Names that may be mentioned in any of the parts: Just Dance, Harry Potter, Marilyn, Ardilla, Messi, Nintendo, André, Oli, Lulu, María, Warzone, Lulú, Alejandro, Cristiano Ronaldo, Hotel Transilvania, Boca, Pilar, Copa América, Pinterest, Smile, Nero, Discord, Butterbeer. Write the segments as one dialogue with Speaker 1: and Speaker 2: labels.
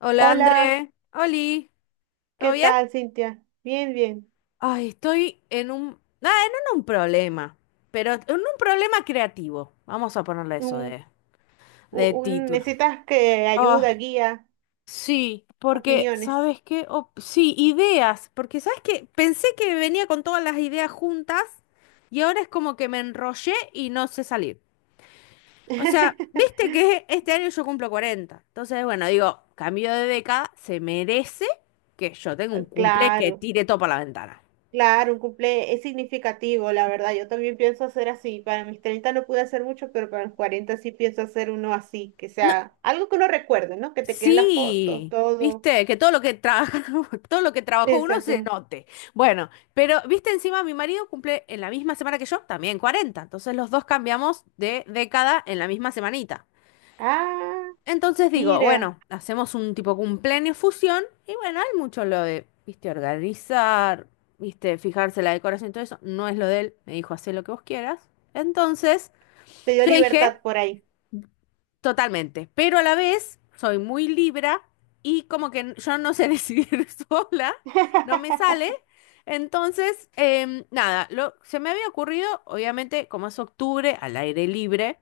Speaker 1: Hola
Speaker 2: Hola,
Speaker 1: André, Oli, ¿todo
Speaker 2: ¿qué
Speaker 1: bien?
Speaker 2: tal, Cintia? Bien, bien.
Speaker 1: Ay, estoy en un, ah, no en un problema, pero en un problema creativo. Vamos a ponerle eso
Speaker 2: Un,
Speaker 1: de, de título.
Speaker 2: Necesitas que
Speaker 1: Oh,
Speaker 2: ayuda, guía,
Speaker 1: sí, porque,
Speaker 2: opiniones.
Speaker 1: ¿sabes qué? Oh, sí, ideas, porque, ¿sabes qué? Pensé que venía con todas las ideas juntas y ahora es como que me enrollé y no sé salir. O sea, viste que este año yo cumplo 40, entonces, bueno, digo, cambio de década, se merece que yo tenga un cumple que
Speaker 2: Claro,
Speaker 1: tire todo para la ventana.
Speaker 2: claro, un cumple es significativo, la verdad. Yo también pienso hacer así. Para mis 30 no pude hacer mucho, pero para los 40 sí pienso hacer uno así, que
Speaker 1: No,
Speaker 2: sea algo que uno recuerde, ¿no? Que te queden las fotos,
Speaker 1: sí,
Speaker 2: todo.
Speaker 1: viste, que todo lo que trabaja, todo lo que trabajó uno se
Speaker 2: Exacto.
Speaker 1: note. Bueno, pero viste, encima mi marido cumple en la misma semana que yo, también 40. Entonces los dos cambiamos de década en la misma semanita.
Speaker 2: Ah,
Speaker 1: Entonces digo,
Speaker 2: mira,
Speaker 1: bueno, hacemos un tipo cumpleaños fusión y bueno, hay mucho lo de, viste, organizar, viste, fijarse la decoración y todo eso. No es lo de él, me dijo, hacé lo que vos quieras. Entonces,
Speaker 2: te dio
Speaker 1: yo dije,
Speaker 2: libertad por ahí.
Speaker 1: totalmente, pero a la vez soy muy Libra y como que yo no sé decidir sola, no me sale. Entonces, nada, se me había ocurrido, obviamente, como es octubre, al aire libre,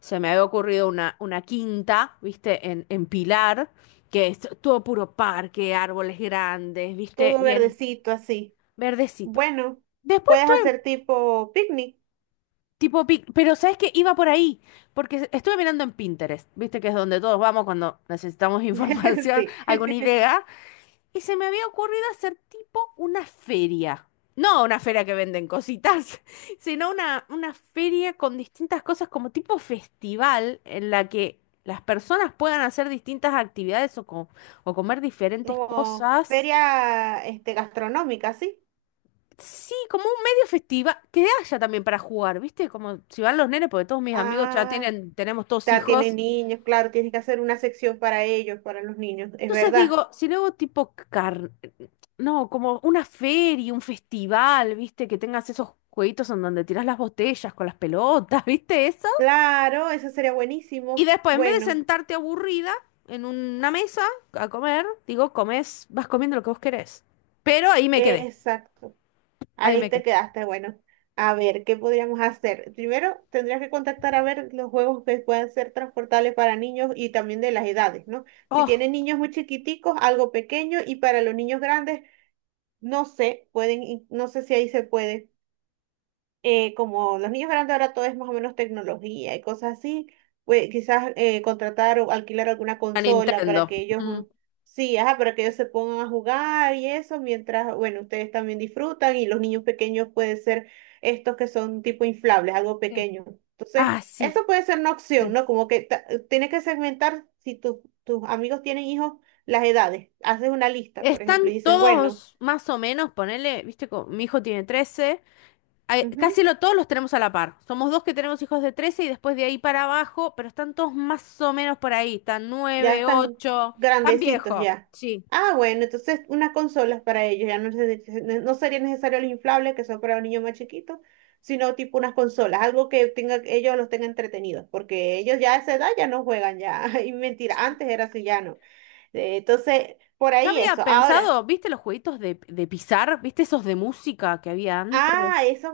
Speaker 1: se me había ocurrido una, quinta, viste, en Pilar, que es todo puro parque, árboles grandes, viste,
Speaker 2: Todo
Speaker 1: bien
Speaker 2: verdecito así.
Speaker 1: verdecito.
Speaker 2: Bueno,
Speaker 1: Después
Speaker 2: puedes
Speaker 1: tuve
Speaker 2: hacer tipo picnic.
Speaker 1: Tipo, pic- Pero ¿sabes qué? Iba por ahí, porque estuve mirando en Pinterest, viste que es donde todos vamos cuando necesitamos información,
Speaker 2: Sí.
Speaker 1: alguna idea, y se me había ocurrido hacer tipo una feria. No una feria que venden cositas, sino una feria con distintas cosas como tipo festival en la que las personas puedan hacer distintas actividades o comer diferentes
Speaker 2: Como
Speaker 1: cosas.
Speaker 2: feria este, gastronómica, ¿sí?
Speaker 1: Sí, como un medio festiva que haya también para jugar, ¿viste? Como si van los nenes, porque todos mis amigos ya
Speaker 2: Ah,
Speaker 1: tienen, tenemos todos
Speaker 2: ya tiene
Speaker 1: hijos.
Speaker 2: niños, claro, tienes que hacer una sección para ellos, para los niños, es
Speaker 1: Entonces
Speaker 2: verdad.
Speaker 1: digo, si luego tipo no, como una feria, un festival, ¿viste? Que tengas esos jueguitos en donde tirás las botellas con las pelotas, ¿viste eso?
Speaker 2: Claro, eso sería
Speaker 1: Y
Speaker 2: buenísimo.
Speaker 1: después, en vez de
Speaker 2: Bueno,
Speaker 1: sentarte aburrida en una mesa a comer, digo, comes, vas comiendo lo que vos querés. Pero ahí me quedé,
Speaker 2: exacto.
Speaker 1: ahí
Speaker 2: Ahí
Speaker 1: me
Speaker 2: te
Speaker 1: quedé.
Speaker 2: quedaste, bueno. A ver, ¿qué podríamos hacer? Primero, tendrías que contactar a ver los juegos que puedan ser transportables para niños y también de las edades, ¿no? Si
Speaker 1: Oh,
Speaker 2: tienen niños muy chiquiticos, algo pequeño, y para los niños grandes, no sé, pueden, no sé si ahí se puede como los niños grandes ahora todo es más o menos tecnología y cosas así, pues quizás contratar o alquilar alguna
Speaker 1: la
Speaker 2: consola para
Speaker 1: Nintendo.
Speaker 2: que ellos,
Speaker 1: Mm.
Speaker 2: sí, ajá, para que ellos se pongan a jugar y eso, mientras, bueno, ustedes también disfrutan y los niños pequeños pueden ser estos que son tipo inflables, algo
Speaker 1: Sí.
Speaker 2: pequeño. Entonces,
Speaker 1: Ah, sí,
Speaker 2: eso puede ser una opción,
Speaker 1: sí.
Speaker 2: ¿no? Como que tienes que segmentar si tus amigos tienen hijos, las edades. Haces una lista, por
Speaker 1: Están
Speaker 2: ejemplo, y dices, bueno.
Speaker 1: todos más o menos, ponele, viste, mi hijo tiene 13, ay, casi lo, todos los tenemos a la par. Somos dos que tenemos hijos de 13 y después de ahí para abajo, pero están todos más o menos por ahí, están
Speaker 2: Ya
Speaker 1: 9,
Speaker 2: están
Speaker 1: 8, tan
Speaker 2: grandecitos
Speaker 1: viejo.
Speaker 2: ya.
Speaker 1: Sí.
Speaker 2: Ah, bueno, entonces unas consolas para ellos. Ya no, no sería necesario los inflables que son para los niños más chiquitos, sino tipo unas consolas, algo que tenga, ellos los tenga entretenidos, porque ellos ya a esa edad ya no juegan ya. Y mentira,
Speaker 1: Sí.
Speaker 2: antes era así, ya no. Entonces, por
Speaker 1: Yo
Speaker 2: ahí
Speaker 1: había
Speaker 2: eso. Ahora,
Speaker 1: pensado, viste los jueguitos de pisar, viste esos de música que había
Speaker 2: ah,
Speaker 1: antes,
Speaker 2: eso es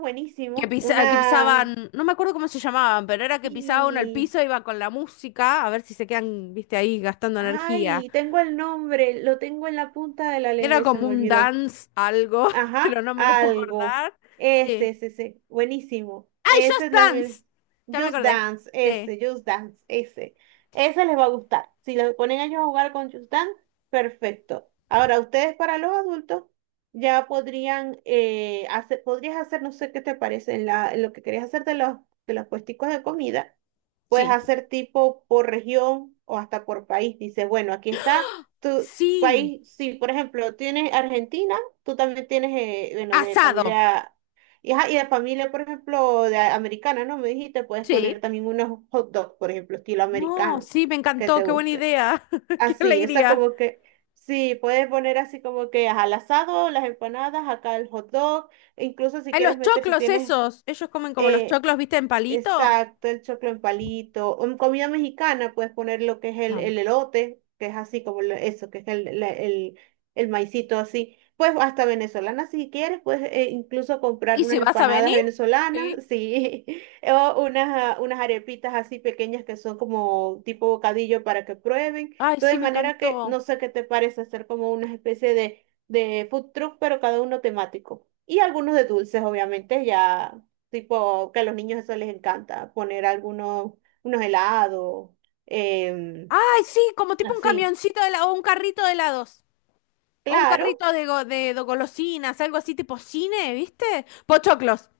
Speaker 1: que,
Speaker 2: buenísimo.
Speaker 1: pisa- que
Speaker 2: Una.
Speaker 1: pisaban, no me acuerdo cómo se llamaban, pero era que pisaba uno el
Speaker 2: Sí.
Speaker 1: piso, iba con la música, a ver si se quedan, viste, ahí gastando energía.
Speaker 2: Ay, tengo el nombre, lo tengo en la punta de la lengua
Speaker 1: Era
Speaker 2: y se
Speaker 1: como
Speaker 2: me
Speaker 1: un
Speaker 2: olvidó.
Speaker 1: dance algo, pero
Speaker 2: Ajá,
Speaker 1: no me lo puedo
Speaker 2: algo.
Speaker 1: acordar.
Speaker 2: Ese,
Speaker 1: Sí.
Speaker 2: ese, ese. Buenísimo.
Speaker 1: ¡Ay,
Speaker 2: Esa
Speaker 1: Just
Speaker 2: es la...
Speaker 1: Dance!
Speaker 2: vez-
Speaker 1: Ya me
Speaker 2: Just
Speaker 1: acordé.
Speaker 2: Dance,
Speaker 1: Sí,
Speaker 2: ese, Just Dance, ese. Ese les va a gustar. Si lo ponen a ellos a jugar con Just Dance, perfecto. Ahora, ustedes para los adultos ya podrías hacer, no sé qué te parece, en lo que querías hacer de los, puesticos de comida, puedes
Speaker 1: sí.
Speaker 2: hacer tipo por región o hasta por país. Dice, bueno, aquí está tu
Speaker 1: Sí.
Speaker 2: país, si por ejemplo tienes Argentina tú también tienes, bueno, de
Speaker 1: Asado.
Speaker 2: familia, y, ajá, y de familia, por ejemplo, americana, ¿no? Me dijiste, puedes poner
Speaker 1: Sí.
Speaker 2: también unos hot dogs, por ejemplo, estilo
Speaker 1: No,
Speaker 2: americano,
Speaker 1: sí, me
Speaker 2: que
Speaker 1: encantó.
Speaker 2: te
Speaker 1: Qué buena
Speaker 2: guste.
Speaker 1: idea. Qué
Speaker 2: Así, esa
Speaker 1: alegría.
Speaker 2: como que, sí, puedes poner así como que ajá, al asado, las empanadas, acá el hot dog, e incluso si
Speaker 1: Hay
Speaker 2: quieres
Speaker 1: los
Speaker 2: meter, si
Speaker 1: choclos
Speaker 2: tienes
Speaker 1: esos. Ellos comen como los
Speaker 2: eh,
Speaker 1: choclos, ¿viste? En palito.
Speaker 2: exacto, el choclo en palito. O, en comida mexicana puedes poner lo que es
Speaker 1: Tam.
Speaker 2: el elote, que es así como eso, que es el maicito así. Pues hasta venezolana si quieres, puedes incluso comprar
Speaker 1: ¿Y si
Speaker 2: unas
Speaker 1: vas a
Speaker 2: empanadas
Speaker 1: venir? Sí.
Speaker 2: venezolanas, sí, o unas arepitas así pequeñas que son como tipo bocadillo para que prueben.
Speaker 1: Ay, sí,
Speaker 2: Entonces, de
Speaker 1: me
Speaker 2: manera que no
Speaker 1: encantó.
Speaker 2: sé qué te parece hacer como una especie de food truck, pero cada uno temático. Y algunos de dulces, obviamente, ya. Tipo, que a los niños eso les encanta, poner algunos unos helados, em,
Speaker 1: Ay, sí, como tipo un
Speaker 2: así.
Speaker 1: camioncito de la- o un carrito de helados. O un
Speaker 2: Claro,
Speaker 1: carrito de, go- de golosinas, algo así tipo cine, ¿viste? Pochoclos.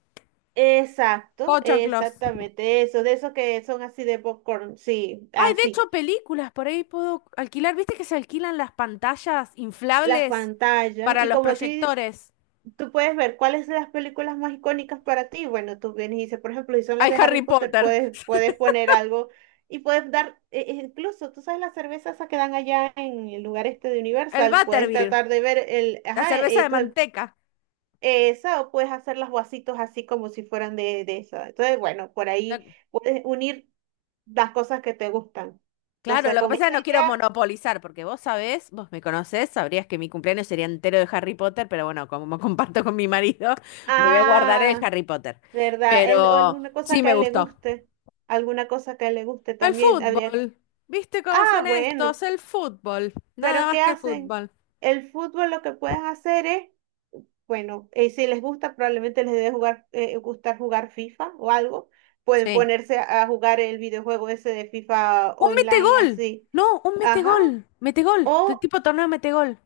Speaker 2: exacto,
Speaker 1: Pochoclos.
Speaker 2: exactamente eso, de esos que son así de popcorn, sí,
Speaker 1: Ay, de
Speaker 2: así.
Speaker 1: hecho, películas, por ahí puedo alquilar. ¿Viste que se alquilan las pantallas
Speaker 2: Las
Speaker 1: inflables
Speaker 2: pantallas,
Speaker 1: para
Speaker 2: y
Speaker 1: los
Speaker 2: como a ti,
Speaker 1: proyectores?
Speaker 2: tú puedes ver cuáles son las películas más icónicas para ti. Bueno, tú vienes y dices, por ejemplo, si son las
Speaker 1: Hay
Speaker 2: de Harry
Speaker 1: Harry
Speaker 2: Potter,
Speaker 1: Potter,
Speaker 2: puedes, puedes poner algo y puedes dar, e incluso, tú sabes, las cervezas esas que dan allá en el lugar este de
Speaker 1: el
Speaker 2: Universal, puedes
Speaker 1: Butterbeer,
Speaker 2: tratar de ver el,
Speaker 1: la
Speaker 2: ajá,
Speaker 1: cerveza de
Speaker 2: entonces
Speaker 1: manteca.
Speaker 2: esa, o puedes hacer los vasitos así como si fueran de esa. Entonces, bueno, por
Speaker 1: La-
Speaker 2: ahí puedes unir las cosas que te gustan.
Speaker 1: claro,
Speaker 2: Entonces,
Speaker 1: lo que
Speaker 2: con
Speaker 1: pasa es
Speaker 2: esta
Speaker 1: que no quiero
Speaker 2: idea,
Speaker 1: monopolizar, porque vos sabés, vos me conocés, sabrías que mi cumpleaños sería entero de Harry Potter, pero bueno, como me comparto con mi marido, me voy a guardar el
Speaker 2: ah,
Speaker 1: Harry Potter.
Speaker 2: ¿verdad? Él, o
Speaker 1: Pero
Speaker 2: alguna cosa
Speaker 1: sí
Speaker 2: que a
Speaker 1: me
Speaker 2: él le
Speaker 1: gustó.
Speaker 2: guste, alguna cosa que a él le guste
Speaker 1: El
Speaker 2: también, habría que-
Speaker 1: fútbol. ¿Viste cómo
Speaker 2: Ah,
Speaker 1: son estos?
Speaker 2: bueno,
Speaker 1: El fútbol. Nada
Speaker 2: pero
Speaker 1: más
Speaker 2: ¿qué
Speaker 1: que
Speaker 2: hacen?
Speaker 1: fútbol.
Speaker 2: El fútbol lo que puedes hacer es bueno, si les gusta, probablemente gustar jugar FIFA o algo. Pueden
Speaker 1: Sí.
Speaker 2: ponerse a jugar el videojuego ese de FIFA
Speaker 1: Un
Speaker 2: online
Speaker 1: metegol.
Speaker 2: así.
Speaker 1: No, un
Speaker 2: Ajá.
Speaker 1: metegol. Metegol.
Speaker 2: O,
Speaker 1: Tipo torneo metegol.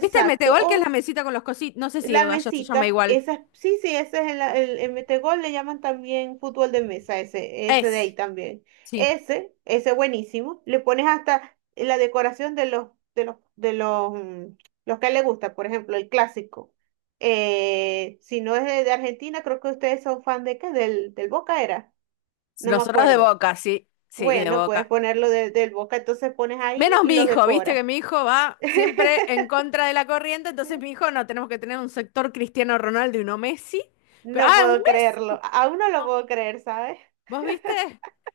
Speaker 1: ¿Viste el metegol que es la
Speaker 2: O
Speaker 1: mesita con los cositos? No sé si
Speaker 2: la
Speaker 1: allá se llama
Speaker 2: mesita,
Speaker 1: igual.
Speaker 2: esa, sí, sí, ese es el metegol, le llaman también fútbol de mesa, ese de ahí
Speaker 1: Es.
Speaker 2: también.
Speaker 1: Sí.
Speaker 2: Ese buenísimo. Le pones hasta la decoración de los, de los, de los, mm, los que le gusta, por ejemplo, el clásico. Si no es de Argentina, creo que ustedes son fan de qué, del Boca era, no me
Speaker 1: Nosotros de
Speaker 2: acuerdo.
Speaker 1: Boca, sí. Sí, de
Speaker 2: Bueno, puedes
Speaker 1: Boca.
Speaker 2: ponerlo del Boca, entonces pones ahí
Speaker 1: Menos
Speaker 2: y
Speaker 1: mi
Speaker 2: los
Speaker 1: hijo, viste que
Speaker 2: decoras.
Speaker 1: mi hijo va siempre en contra de la corriente, entonces mi hijo no, tenemos que tener un sector Cristiano Ronaldo y uno Messi. Pero-
Speaker 2: No
Speaker 1: ah, un
Speaker 2: puedo creerlo,
Speaker 1: Messi.
Speaker 2: aún no lo
Speaker 1: No,
Speaker 2: puedo creer, ¿sabes?
Speaker 1: ¿vos viste?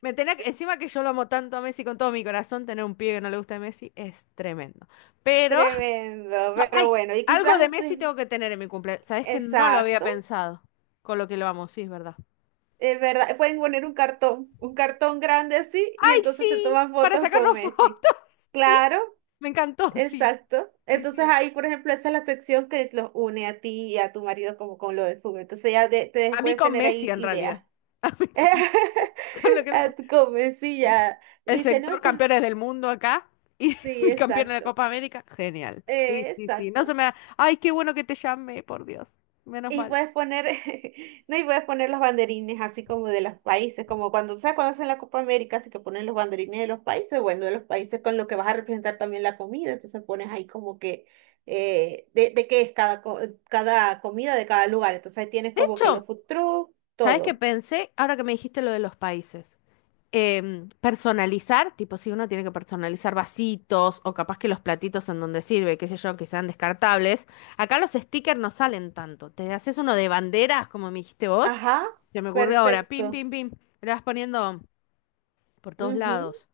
Speaker 1: Me tenía que- encima que yo lo amo tanto a Messi con todo mi corazón, tener un pibe que no le gusta a Messi es tremendo. Pero
Speaker 2: Tremendo,
Speaker 1: no,
Speaker 2: pero
Speaker 1: ay,
Speaker 2: bueno, y
Speaker 1: algo de
Speaker 2: quizás,
Speaker 1: Messi
Speaker 2: pues,
Speaker 1: tengo que tener en mi cumpleaños. Sabes que no lo había
Speaker 2: exacto,
Speaker 1: pensado con lo que lo amo, sí, es verdad.
Speaker 2: es verdad, pueden poner un cartón grande así, y
Speaker 1: ¡Ay,
Speaker 2: entonces se
Speaker 1: sí!
Speaker 2: toman
Speaker 1: Para
Speaker 2: fotos con
Speaker 1: sacarnos
Speaker 2: Messi.
Speaker 1: fotos. Sí,
Speaker 2: Claro,
Speaker 1: me encantó, sí.
Speaker 2: exacto.
Speaker 1: Sí,
Speaker 2: Entonces
Speaker 1: sí.
Speaker 2: ahí, por ejemplo, esa es la sección que los une a ti y a tu marido como con lo del fútbol. Entonces ya te
Speaker 1: A mí
Speaker 2: puedes
Speaker 1: con
Speaker 2: tener
Speaker 1: Messi
Speaker 2: ahí
Speaker 1: en realidad.
Speaker 2: ideas.
Speaker 1: A mí con, con lo que lo
Speaker 2: A
Speaker 1: amo.
Speaker 2: tu Messi ya.
Speaker 1: El
Speaker 2: Dice, no,
Speaker 1: sector
Speaker 2: este,
Speaker 1: campeones del mundo acá y
Speaker 2: sí,
Speaker 1: mi campeón de la
Speaker 2: exacto,
Speaker 1: Copa América. Genial. Sí, sí, sí. No se
Speaker 2: exacto.
Speaker 1: me da- ay, qué bueno que te llamé, por Dios. Menos
Speaker 2: Y
Speaker 1: mal.
Speaker 2: puedes poner, no, y puedes poner los banderines así como de los países, como cuando, ¿sabes? Cuando hacen la Copa América, así que ponen los banderines de los países, bueno, de los países con lo que vas a representar también la comida, entonces pones ahí como que, de qué es cada, cada comida de cada lugar, entonces ahí tienes
Speaker 1: De
Speaker 2: como que los
Speaker 1: hecho,
Speaker 2: food truck,
Speaker 1: ¿sabes qué
Speaker 2: todo.
Speaker 1: pensé ahora que me dijiste lo de los países? Personalizar, tipo si uno tiene que personalizar vasitos o capaz que los platitos en donde sirve, qué sé yo, que sean descartables. Acá los stickers no salen tanto. Te haces uno de banderas, como me dijiste vos.
Speaker 2: Ajá,
Speaker 1: Se me ocurrió ahora, pim,
Speaker 2: perfecto.
Speaker 1: pim, pim. Le vas poniendo por todos lados.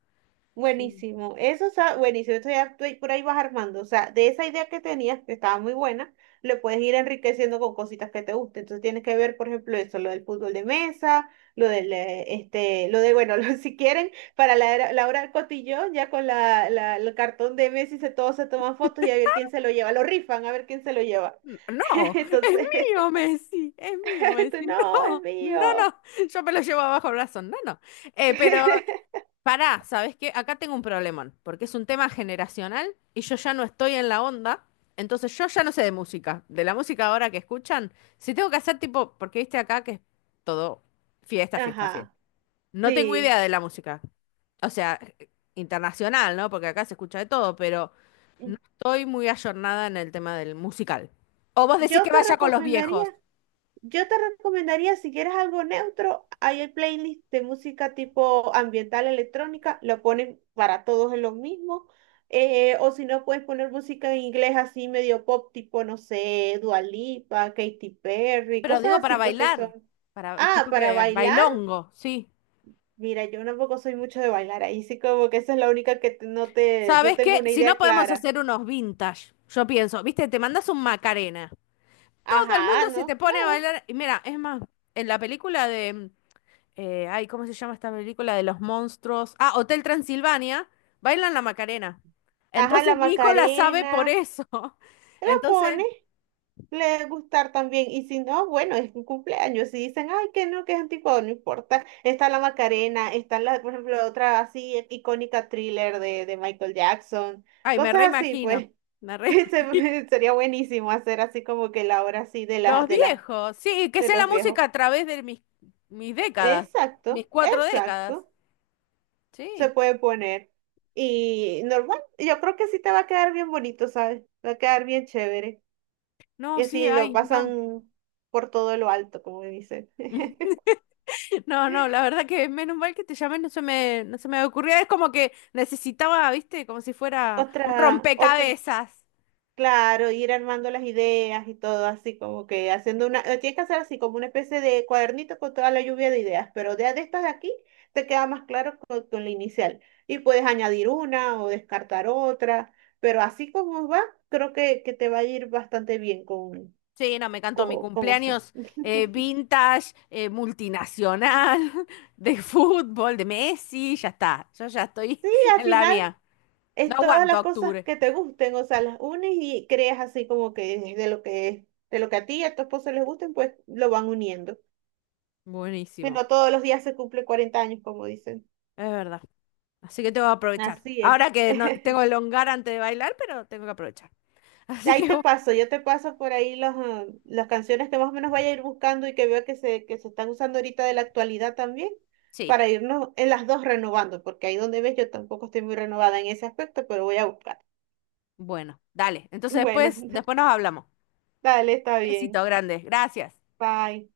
Speaker 1: Sí.
Speaker 2: Buenísimo, eso está buenísimo, eso ya tú por ahí vas armando, o sea, de esa idea que tenías, que estaba muy buena, le puedes ir enriqueciendo con cositas que te gusten, entonces tienes que ver, por ejemplo, eso, lo del fútbol de mesa, lo del, este, lo de, bueno, si quieren, la hora del cotillón, ya con el cartón de Messi, se, todos se toman fotos y a ver quién se lo lleva, lo rifan, a ver quién se lo lleva,
Speaker 1: No, es
Speaker 2: entonces,
Speaker 1: mío, Messi, es mío,
Speaker 2: tú,
Speaker 1: Messi.
Speaker 2: no, es
Speaker 1: No, no,
Speaker 2: mío,
Speaker 1: no, yo me lo llevo abajo el brazo. No, no. Pero pará, ¿sabes qué? Acá tengo un problemón, porque es un tema generacional y yo ya no estoy en la onda, entonces yo ya no sé de música, de la música ahora que escuchan. Si tengo que hacer tipo, porque viste acá que es todo fiesta, fiesta, fiesta.
Speaker 2: ajá,
Speaker 1: No tengo
Speaker 2: sí,
Speaker 1: idea de la música, o sea, internacional, ¿no? Porque acá se escucha de todo, pero no estoy muy ayornada en el tema del musical. O vos decís
Speaker 2: yo
Speaker 1: que
Speaker 2: te
Speaker 1: vaya con los
Speaker 2: recomendaría.
Speaker 1: viejos,
Speaker 2: Yo te recomendaría, si quieres algo neutro, hay el playlist de música tipo ambiental electrónica, lo ponen para todos en lo mismo. O si no, puedes poner música en inglés así medio pop, tipo, no sé, Dua Lipa, Katy Perry,
Speaker 1: pero digo
Speaker 2: cosas así,
Speaker 1: para
Speaker 2: pues que son.
Speaker 1: bailar, para
Speaker 2: Ah,
Speaker 1: tipo
Speaker 2: para
Speaker 1: que
Speaker 2: bailar,
Speaker 1: bailongo, sí.
Speaker 2: mira, yo tampoco soy mucho de bailar, ahí sí como que esa es la única que no te, no
Speaker 1: ¿Sabes
Speaker 2: tengo
Speaker 1: qué?
Speaker 2: una
Speaker 1: Si no
Speaker 2: idea
Speaker 1: podemos
Speaker 2: clara.
Speaker 1: hacer unos vintage, yo pienso, viste, te mandas un Macarena. Todo el
Speaker 2: Ajá,
Speaker 1: mundo se te
Speaker 2: no,
Speaker 1: pone a
Speaker 2: claro.
Speaker 1: bailar. Y mira, es más, en la película de, ay, ¿cómo se llama esta película de los monstruos? Ah, Hotel Transilvania, bailan la Macarena.
Speaker 2: Ajá,
Speaker 1: Entonces
Speaker 2: la
Speaker 1: mi hijo la sabe por
Speaker 2: Macarena,
Speaker 1: eso.
Speaker 2: te la
Speaker 1: Entonces,
Speaker 2: pones. Le debe gustar también. Y si no, bueno, es un cumpleaños. Si dicen, ay, que no, que es anticuado, no importa. Está la Macarena, está la, por ejemplo, otra así icónica thriller de Michael Jackson,
Speaker 1: ay, me
Speaker 2: cosas así,
Speaker 1: reimagino.
Speaker 2: pues.
Speaker 1: Me reimagino.
Speaker 2: Sería buenísimo hacer así como que la hora así de
Speaker 1: Los
Speaker 2: las de las
Speaker 1: viejos, sí, que
Speaker 2: de
Speaker 1: sea
Speaker 2: los
Speaker 1: la
Speaker 2: viejos.
Speaker 1: música a través de mis décadas, mis
Speaker 2: Exacto,
Speaker 1: 4 décadas.
Speaker 2: exacto. Se
Speaker 1: Sí.
Speaker 2: puede poner. Y normal, yo creo que sí te va a quedar bien bonito, ¿sabes? Va a quedar bien chévere. Y
Speaker 1: No, sí,
Speaker 2: así lo
Speaker 1: ay, no.
Speaker 2: pasan por todo lo alto, como dicen.
Speaker 1: No, no, la verdad que menos mal que te llamé, no se me ocurría. Es como que necesitaba, viste, como si fuera un
Speaker 2: Otra, otra,
Speaker 1: rompecabezas.
Speaker 2: claro, ir armando las ideas y todo así, como que haciendo una, tienes que hacer así como una especie de cuadernito con toda la lluvia de ideas, pero de estas de aquí te queda más claro con la inicial. Y puedes añadir una o descartar otra, pero así como va, creo que te va a ir bastante bien con,
Speaker 1: Sí, no, me encantó mi
Speaker 2: con eso.
Speaker 1: cumpleaños
Speaker 2: Y
Speaker 1: vintage, multinacional, de fútbol, de Messi, ya está. Yo ya estoy
Speaker 2: al
Speaker 1: en la
Speaker 2: final
Speaker 1: mía. No
Speaker 2: es todas
Speaker 1: aguanto
Speaker 2: las cosas
Speaker 1: octubre.
Speaker 2: que te gusten, o sea, las unes y creas así como que de lo que, de lo que a ti y a tu esposo les gusten, pues lo van uniendo. Que
Speaker 1: Buenísimo,
Speaker 2: no todos los días se cumple 40 años, como dicen.
Speaker 1: es verdad. Así que tengo que aprovechar.
Speaker 2: Así es.
Speaker 1: Ahora que no tengo el hongar antes de bailar, pero tengo que aprovechar. Así que,
Speaker 2: Ahí te paso, yo te paso por ahí las canciones que más o menos vaya a ir buscando y que veo que se están usando ahorita de la actualidad también,
Speaker 1: sí,
Speaker 2: para irnos en las dos renovando, porque ahí donde ves yo tampoco estoy muy renovada en ese aspecto, pero voy a buscar.
Speaker 1: bueno, dale. Entonces
Speaker 2: Bueno,
Speaker 1: después, nos hablamos.
Speaker 2: dale, está
Speaker 1: Besito
Speaker 2: bien.
Speaker 1: grande. Gracias.
Speaker 2: Bye.